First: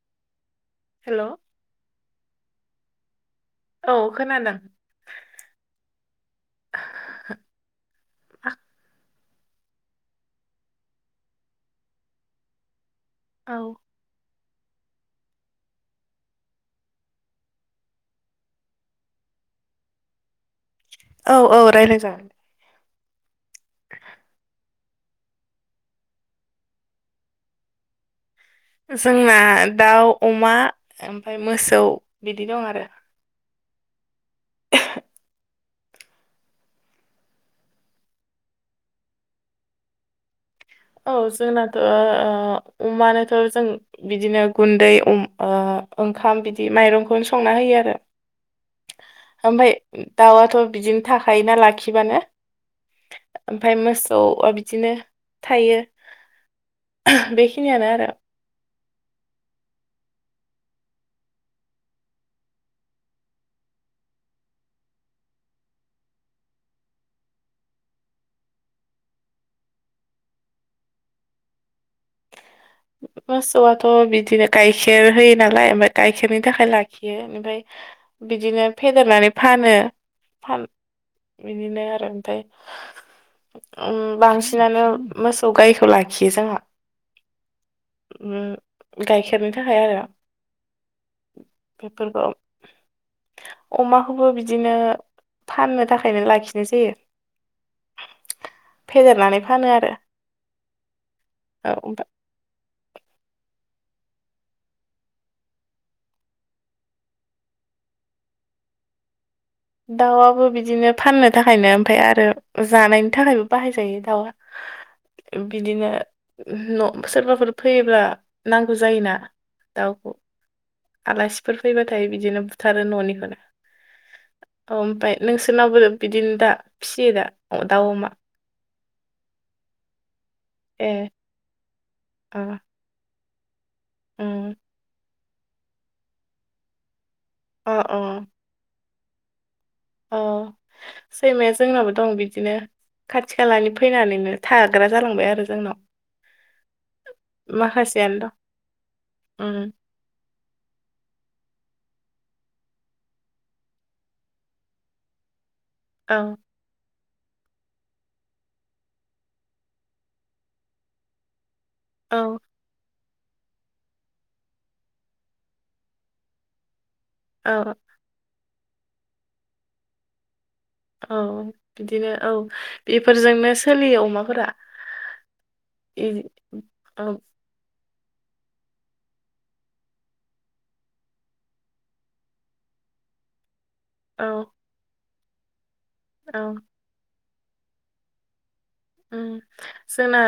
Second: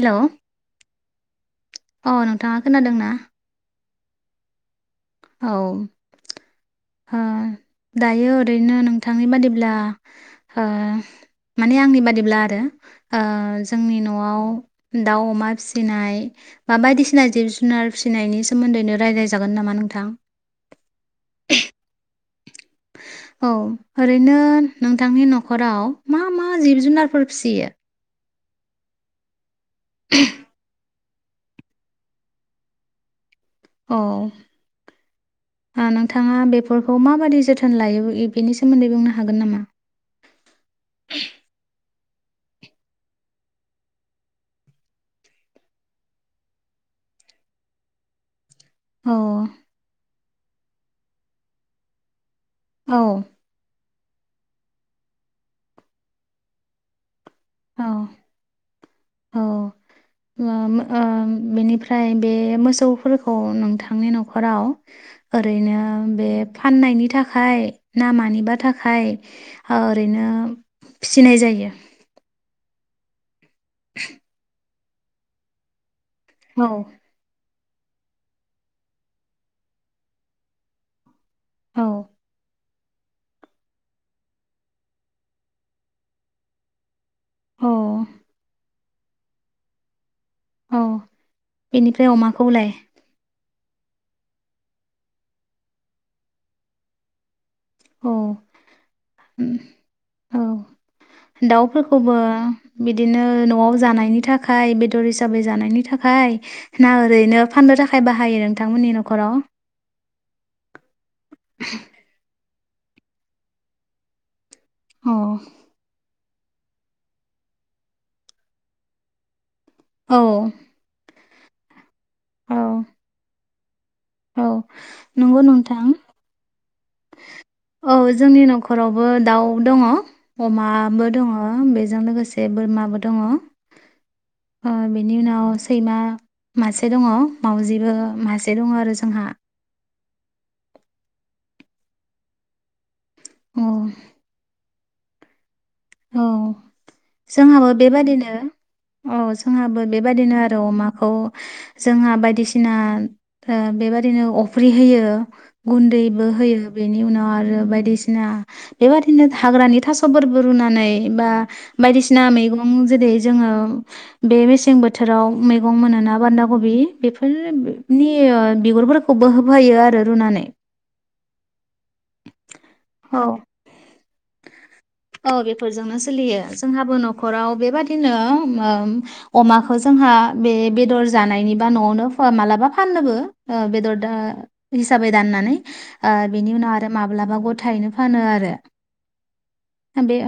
हेल'। Hello. अ नोंथाङा खोनादों ना? औ खोनादों। औ। दायो ओरैनो नोंथांनि बादिब्ला ओ माने आंनि बादिब्ला आरो ओ औ जोंनि न'आव दाउ अमा फिसिनाय बा बायदिसिना जिब जुनार फिसिनायनि सोमोन्दैनो रायज्लायजागोन नामा नोंथां? औ औ रायलाय जागोन। औ ओरैनो नोंथांनि न'खराव मा मा जिब जुनारफोर फिसियो? जोंना दाउ अमा ओमफ्राय मोसौ बिदि दं आरो। औ। नोंथाङा बेफोरखौ माबाददि जोथोन लायो बेनि सोमोन्दै बुंनो हागोन नामा? औ जोंनाथ' ओ-ओ अमानोथ' जों बिदिनो गुन्दै उम ओ ओंखाम बिदि माइरंखौनो संना होयो आरो। औ ओमफाय दाउआथ' बिदिनो थाखायोना लाखिबानो। औ। ओमफाय मोसौआ बिदिनो थायो बेखिनियानो औ आरो। ओम ओम बेनिफ्राय बे मोसौफोरखौ नोंथांनि न'खराव ओरैनो बे फाननायनि थाखाय ना मानिबा थाखाय ओरैनो फिसिनाय जायो? मोसौआथ' बिदिनो गाइखेर होयो नालाय ओमफ्राय गाइखेरनि औ थाखाय लाख यो ओमफाय बिदिनो फेदेरनानै फानो फान औ बिनिनो आरो ओमफाय [inaudible] ओम बांसिनानो मोसौ गायखौ लाखियो जोंहा। औ उम गाइखेरनि थाखाय आरो। औ [inaudible] बेनिफ्राय बेेफोरखौ अमाखौलाय अमाखौबो बिदिनो फाननो थाखायनो लाखिनाय जायो औ फेजेरनानै फानो आरो औ औ ओमफ्राय दाउफोरखौबो बिदिनो न'आव जानायनि थाखाय बेदर हिसाबै जानायनि थाखाय ना ओरैनो फाननो थाखाय बाहायो नोंथांमोननि न'खराव? दाउआबो बिदिनो फाननो थाखायनो ओमफ्राय आरो जानायनि थाखायबो बाहायजायो अ दाउआ बिदिनो न' सोरबाफोर फैयोब्ला नांगौ जायोना। दाउखौ औ आलासिफोर फैबाथाय बिदिनो औ बुथारो न'निखौनो। औ ओमफ्राय नंगौ नोंसोरनावो नोंथां बिदिनो दा फिसियो दा अ दाउ औ अमा जोंनि न'खरावबो दाउ दङ ए अमाबो दङ बेजों लोगोसे अ से बोरमाबो दङ उम बेनि उनाव सैमा मासे दङ। अ मावजिबो मासे दङ आरो जोंहा। औ सैमाया जोंनाबो दं बिदिनो खाथि औ खालानि फैनानैनो थार ग्रा जालांबाय आरो जोंनाव। औ जोंहाबो माखासेयानो बेबादिनो दं औ उम जोंहाबो बेबायदिनो आरो अमाखौ जोंहा बायदिसिना ओ बेबादिनो अफ्रि होयो। औ गुन्दैबो होयो। बेनि उनाव आरो बायदिसिना बेबादिनो हाग्रानि थास'फोरबो रुनानै बा बायदिसिना औ मैगं गं जेरै जोङो बे मेसें बोथोराव मैगं मोनोना बान्दा कबि औ बेफोरनोनि बिगुरफोरखौबो होफायो आरो रुनानै। औ बिदिनो औ औ बेफोरजोंनो सोलियो अमाफोरा। औ बेफोरजोंनो इ- सोलियो जोंहाबो औ न'खराव बेबादिनो ओम अमाखौ जोंहा बे बेदर जानायनि बा न'आवनो ओ मालाबा फाननोबो बेदर दा औ। हिसाबै दाननानै ओ औ बेनि उनाव आरो माब्लाबा गथायैनो फानो आरो। बे जोंना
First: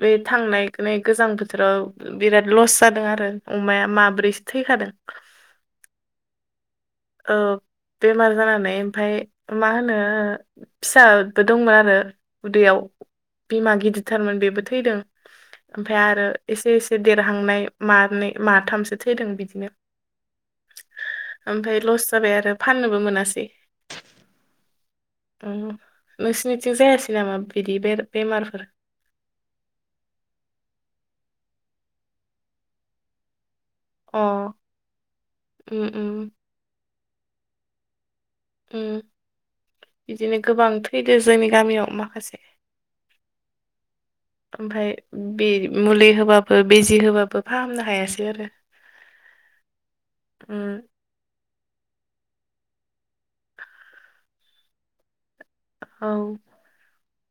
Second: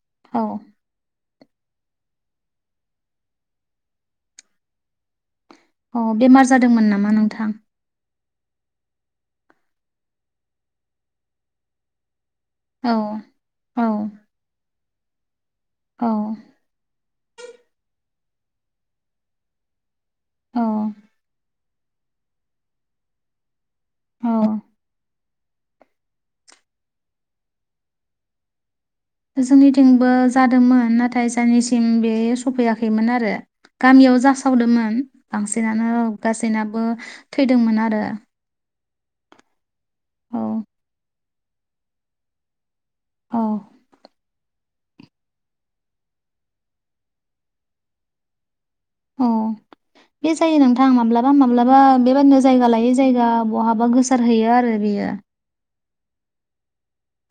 बे औ थांनाय गोजां बोथोराव बिराद लस जादों आरो अमाया माब्रैसो थैखादों। अ बेमार जादोंमोन नामा ओ नोंथां? बेमार जानानै ओमफाय मा होनो ओ फिसाबो दंमोन आरो उदैयाव। औ। बिमा औ गिदिरथारमोन बेबो थैदों ओमफ्राय औ आरो एसे एसे से देरहांनाय मनै माथामसो थैदों बिदिनो ओं। ओमफ्राय लस जाबाय आरो फाननोबो मोनासै। औ। अ नोंसोरनिथिं जायासै नामा बिदि बे बेमारफोर? जोंनिथिंबो जादोंमोन नाथाय जोंनिसिम बे सफैयाखैमोन आरो। गामियाव अ जासावदोंमोन उम बांसिनानो उम गासैनाबो थैदोंमोन आरो। उम बिदिनो औ गोबां थैदो जोंनि गामियाव माखासे। औ। ओमफ्राय बे मुलि होबाबो बिजि होबाबो फाहामनो हायासै आरो। अ बे जायो उम नोंथां माब्ला बा माब्लाबा बेबादिनो जायगा लायै जायगा बहाबा गोसारहैयो आरो बेयो। औ।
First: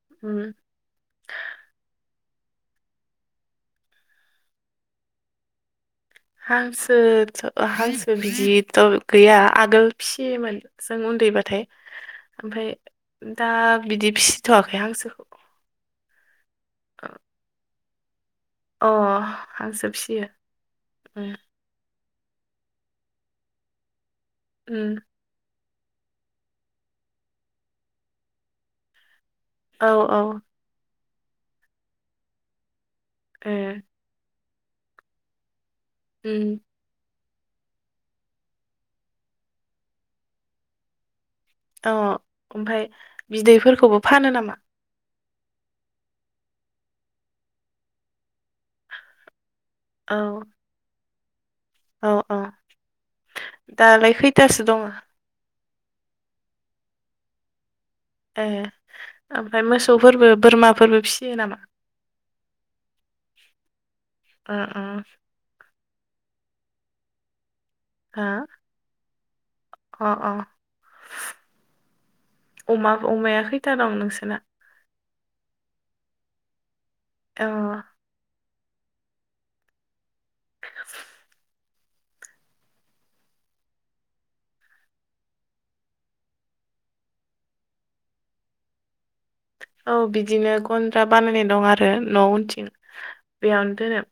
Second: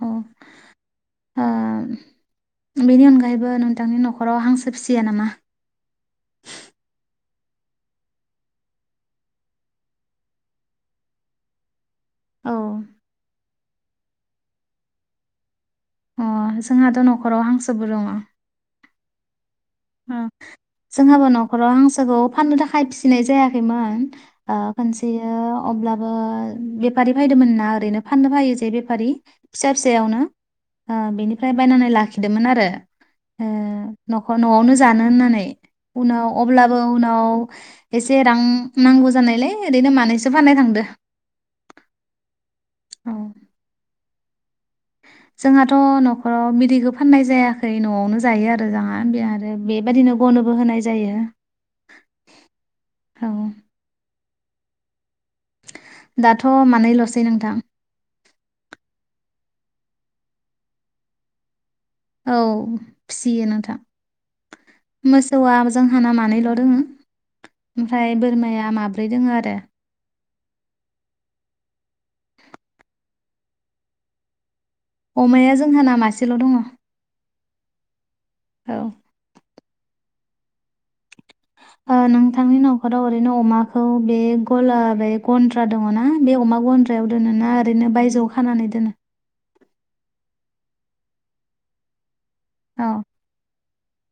उम बेनि अनगायैबो नोंथांनि न'खराव हांसो फिसिया नामा? हांसो' हांसो बिजिथ' गैया आगोल फिसियोमोन। जों उन्दैबाथाय औ ओमफ्राय दा बिदि फिसिथ'वाखै हांसोखौ। अ जोंहाथ' न'खराव हांसोबो दङ। अ हां-हांसो उम जोंहाबो न'खराव हांसोखौ फाननो थाखाय फिनाय जायाखैमोन। ओ उम खनसे ओ अब्लाबो बेफारि फैदोंमोनना ओरैनो फाननो फैयो जे बेफारि फिसा औ औ फिसायावनो ओ बिनिफ्राय बायनानै लाखिदोंमोन आरो। ओ ए नखर न'आवनो जानो होननानै उनाव उम अब्ला उनाव एसे रां नांगौ जानायलाय ओरैनो मानैसो फाननो थांदों। अ ओमफाय औ बिदैफोरखौबो फानो नामा? जोंहाथ' न'खराव बिदैखौ फाननाय जायाखै न'आवनो जायो आरो जोंहा बि आरो बेबायदिनो गनोबो होनाय जायो। अ अ औ दालाय खैथासो दङ? दाथ' मानैल'सै नोंथां। ए ओमफाय मोसौफोरबो बोरमाफोरबो फियो नामा? औ फियो नोंथां ओ ओ मो सौआ जोंहाना मानैल' दोङो ओमफ्राय हा बोरमाया माब्रै दोङो आरो। अ अ अमा अमाया खैथा दं नोंसोरना? अमाया जोंहा ना मासेल' दङ। अ औ [inaudible] ओ नोंथांनि न'खराव ओरैनो अमाखौ बे गला बे गन्द्रा दङना बे अमा गन्द्रा याव दोनो ना ओरैनो बायजोआव खानानै दोनो। औ बिदिनो गन्द्रा बानायनाय दं आरो न' उनथिं अ बेयावनो दोनो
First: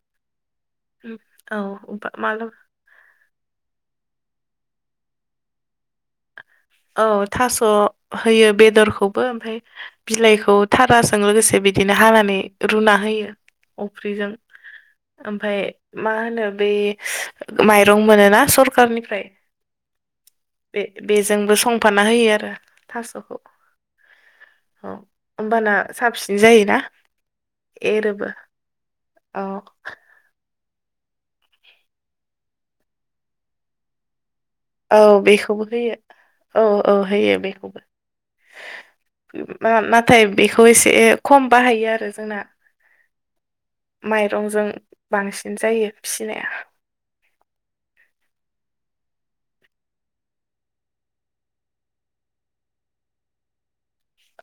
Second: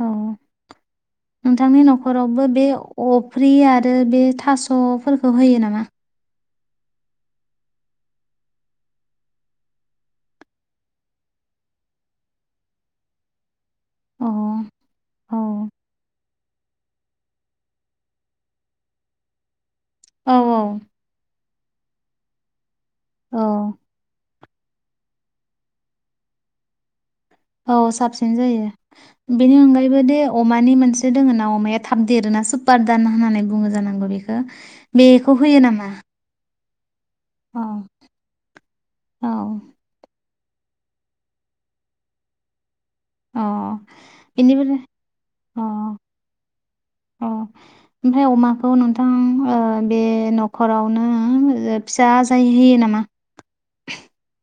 औ उम, औ नोंथांनि ओमफा- न'खरावबो मालाबा बे अफ्रि आरो बे थास'फोरखौ होयो नामा? औ थास' होयो बेदरखौबो ओमफ्राय बिलाइखौ थाराजों लोगोसे बिदिनो हानानै रुना होयो अ अफ्रिजों। औ ओमफाय मा होनो बे माइरं मोनोना सरखारनिफ्राय। औ औ बे बेजोंबो संफाना होयो आरो थास'खौ औ औ। होमबाना साबसिन जायोना? औ एरोबो साबसिन जायो औ बेनि अनगायैबो दे अमानि मोनसे दोङोना अमाया थाब देरोना सुपार दाना होननानै बुङो जानांगौ बेखौ। औ बेखौ होयो बेखौबो नामा? औ औ होयो अ बेखौबो औ मा मा नाथाय बेखौ एसे खम बाहायो आरो जोंना। अ माइरंजों बेनिफ्राय बांसिन जायो अ फिनाया। अ ओमफ्राय अमाखौ नोंथां ओ बे न'खरावनो फिसा आजाय होयो नामा?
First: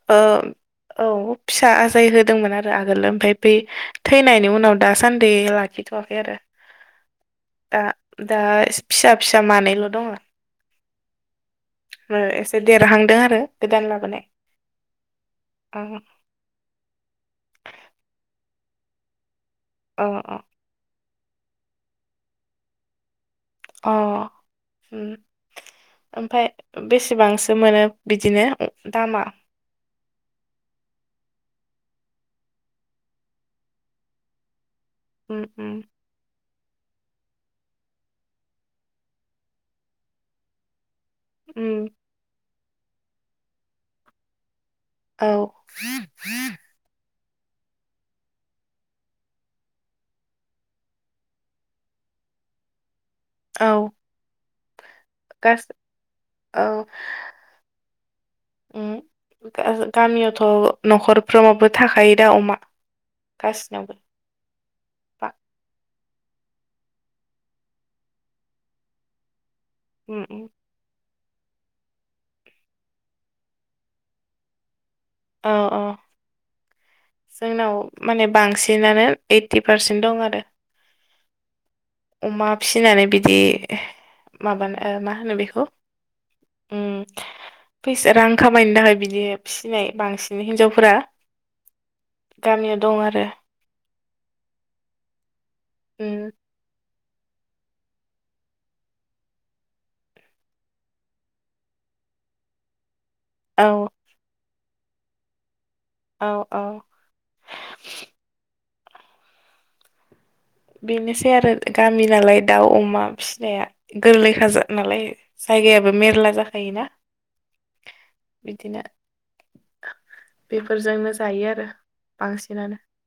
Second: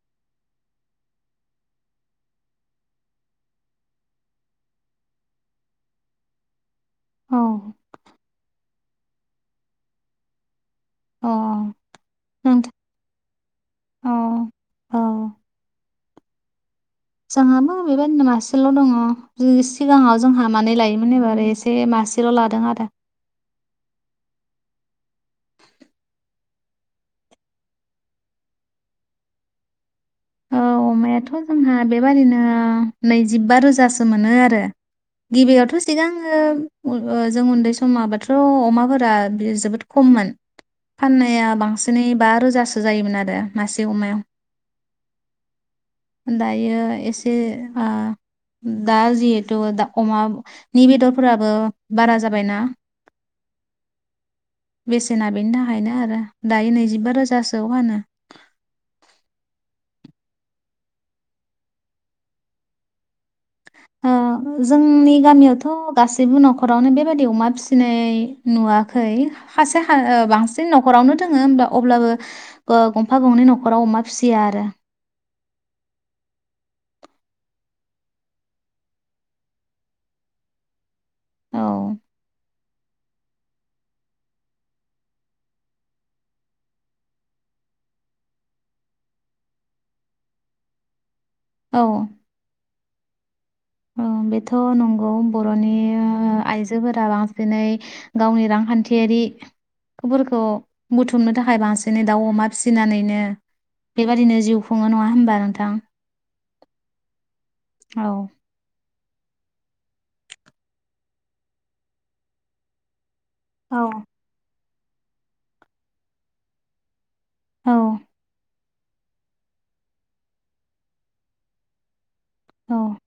ओ औ फिसा आजाय होदोंमोन आरो आगोल ओमफाय बे थैनायनि उनाव दासान्दि ला खिथ'आखै आरो औ दा दा फिसा फिसा मानैल' दङ। अ ओ एसे नोंथां देरहांदों आरो गोदान अ लाबोनाय औ ओ। जोंहा मा बेबायदिनो मासेल' दङ अ सिगाङाव अ जोंहा मानै लायो मोन एबार एसे मासेल' लादों आरो। अ उम ओमफ्राय बेसेबांसो मोनो बिदिनो दामा? औ अमायाथ' जोंहा बेबादिनो नैजिबा रोजासो मोनो आरो। उम उम गिबियावथ' सिगां आङो उम ओ जों उन्दै समाबथ' अमाफोरा जोबोद खममोन। फाननाया उम बांसिनै बा रोजासो जायोमोन आरो मासे अमायाव। औ दायो एसे आ दा जिहेथु दा अमानि बेदरफोराबो बारा जाबायना। औ बेसेना बेनि गासै थाखायनो आरो औ दायो नैजिबा रोजासोआव फानो। उम ओ गामियावथ' न'खरफ्रोमावबो थाखायो दा अमा। गासिनावबो। ओ जोंनि बा गामियावथ' गासैबो न'खरावनो बेबायादि अमा फिसिनाय नुवाखै। खासे हा उम ओ उम बांसिन न'ख खरावनो दोङो होमब्ला अब्लाबो गंफा गंनै न'खराव अमा फिसिया आरो। औ औ। जोंनाव माने बांसिनानो ओइटि पारसेन्ट दं आरो। औ। अमा फिनानै बिदि माबानो ओ मा होनो बेखौ? ओम फैसा रां खामायनो थाखाय बिदि फिसिनाय बांसिन हिनजावफोरा औ। गामियाव दं आरो। औ बेथ' नंगौ बर'नि उम आ-आइजोफोरा बां सिनै गावनि रांखान्थियारि फोरखौ बुथुमनो थाखाय बांसिनै दाउ अमा फिसिनानैनो औ। बेबायादिनो जिउ खुङो नङा होमबा नोंथां? औ औ। औ। बेनोसै आरो गामि नालाय दाउ अमा फिनाया औ गोरलैखाजार नालाय ओ। जायगायाबो मेरला जाखायोना। औ। बिदिनो बेफोरजोंनो जायो आरो बांसिनानो। औ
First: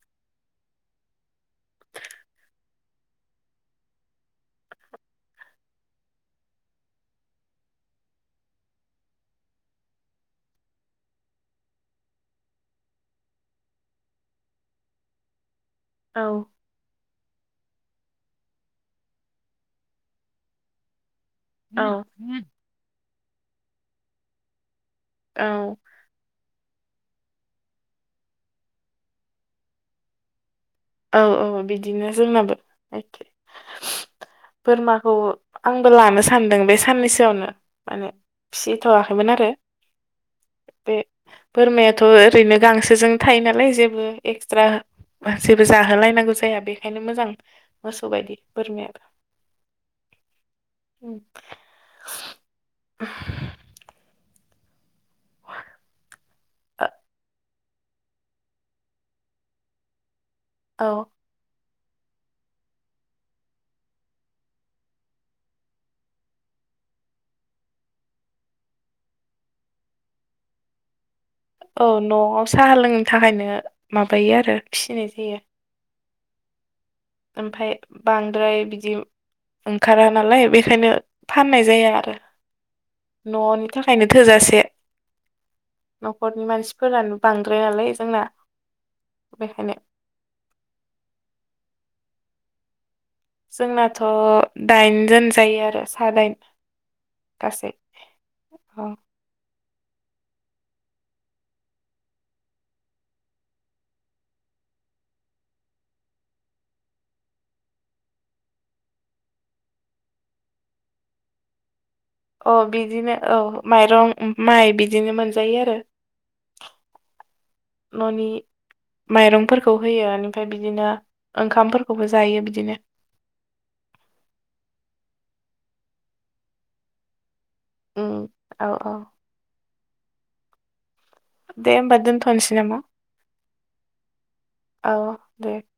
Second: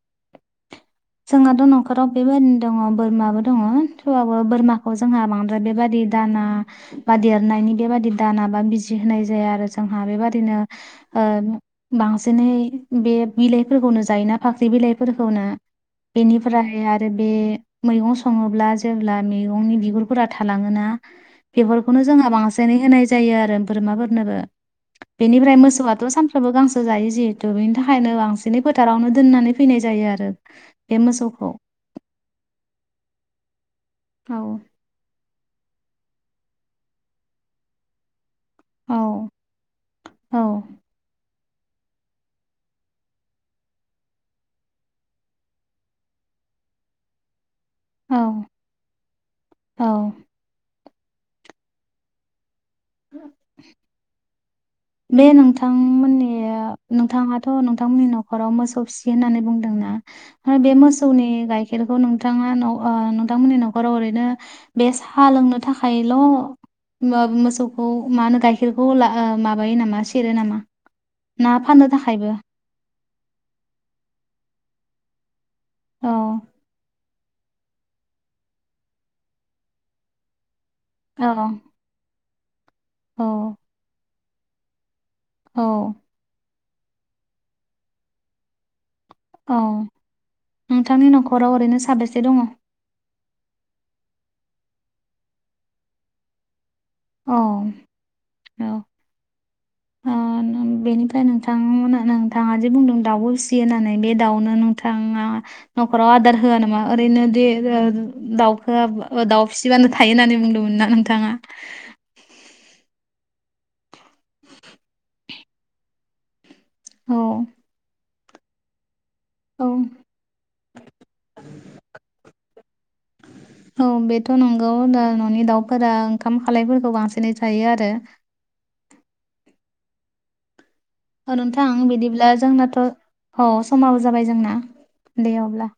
जोंहाथ' न'खराव बेबायदिनो दङ बोरमाबो दङ थेवबाबो बोरमाखौ जोंहा बांद्राय बेबादि दाना बा देरनायनि बेबायादि दाना बा बिजि होनाय जाया आरो जोंहा बेबादिनो ओ बांसिनै बे बिलाइफोरखौनो जायोना फाख्रि बिलाइफोरखौनो। औ बेनिफ्राय बे आरो बे मैगं सङोब्ला जेब्ला मैगंनि बिगुरफोरा थालाङोना औ बेफोरखौनो जोंहा बांसिनै होनाय जायो आरो बोरमाफोरनोबो बेनिफ्राय औ मोसौआ थ' सानफ्रोमबो गांसो जायो जिहेथु बेनि थाखायनो बांसिनै फोथारावनो दोननानै फैनाय जायो आरो। बे औ मोसौखौ औ बिदिनो जोंनाबो एखे। औ। बोरमाखौ आंबो लानो सानदों बे साननैसोआवनो माने। औ फिसिथ'वाखैमोन आरो औ बे बोरमायाथ' ओरैनो गांसोजों थायो नालाय जेबो एक्सट्रा जेबो जाहोलायनांगौ जाया बेखायनो मोजां। मोसौ बायदि बोरमयाबो औ उ [inaudible] बे नोंथां मोननि नोंथाङाथ' नोंथांमोननि न'खराव, मोसौ फिसियो होननानै बुंदोंना? फाय बे औ मोसौनि गाइखेरखौ नोंथाङा ओ नोंथांमोननि न'खराव ओरैनो बे सा लोंनो थाखायल' होमबाबो मोसौखौ मा होनो गाइखेरखौ ओ ला ओ माबायो नामा सेरो नामा? ना फाननो औ थाखायबो न'आव साहा लोंनो थाखायनो माबायो आरो फिसिनाय जायो। अ ओमफ्राय बांद्राय बिदि ओंखारा नालाय बेखायनो औ फाननाय जाया आरो औ न'नि थाखायनो थोजासे औ न'खरनि मानसिफोरानो बांद्राय नालाय जोंना औ बेखायनो नोंथांनि न'खराव ओरैनो साबेसे दङ? जोंनाथ' दाइन जोन जायो आरो सानै अ औ उ बेनिफ्राय नोंथांमोना नोंथाङा जे बुंदों दाउबो फिसियो होननानै बे दाउनो नोंथाङा न'खराव आदार होआ नामा? ओरैनो देरो दाउफोरा ओ दाउ फि सिबानो थायो होननानै बुंदोंमोन ना नोंथाङा? औ बिदिनो औ माइरं, माइ बिदिनो मोनजायो आरो औ न'नि औ माइरंफोरखौ होयो एनिफ्राय बिदिनो ओंखामफोरखौबो जायो बिदिनो औ बेथ' नंगौ दा न'नि दाउफोरा ओंखाम खालायफोरखौ बांसिनै जायो आरो उम औ औ औ दे नोंथां, होमबा बिदिब्ला दोनथ'नोसै नामा जोंनाथ' औ समाबो जाबाय जोंना दे अब्ला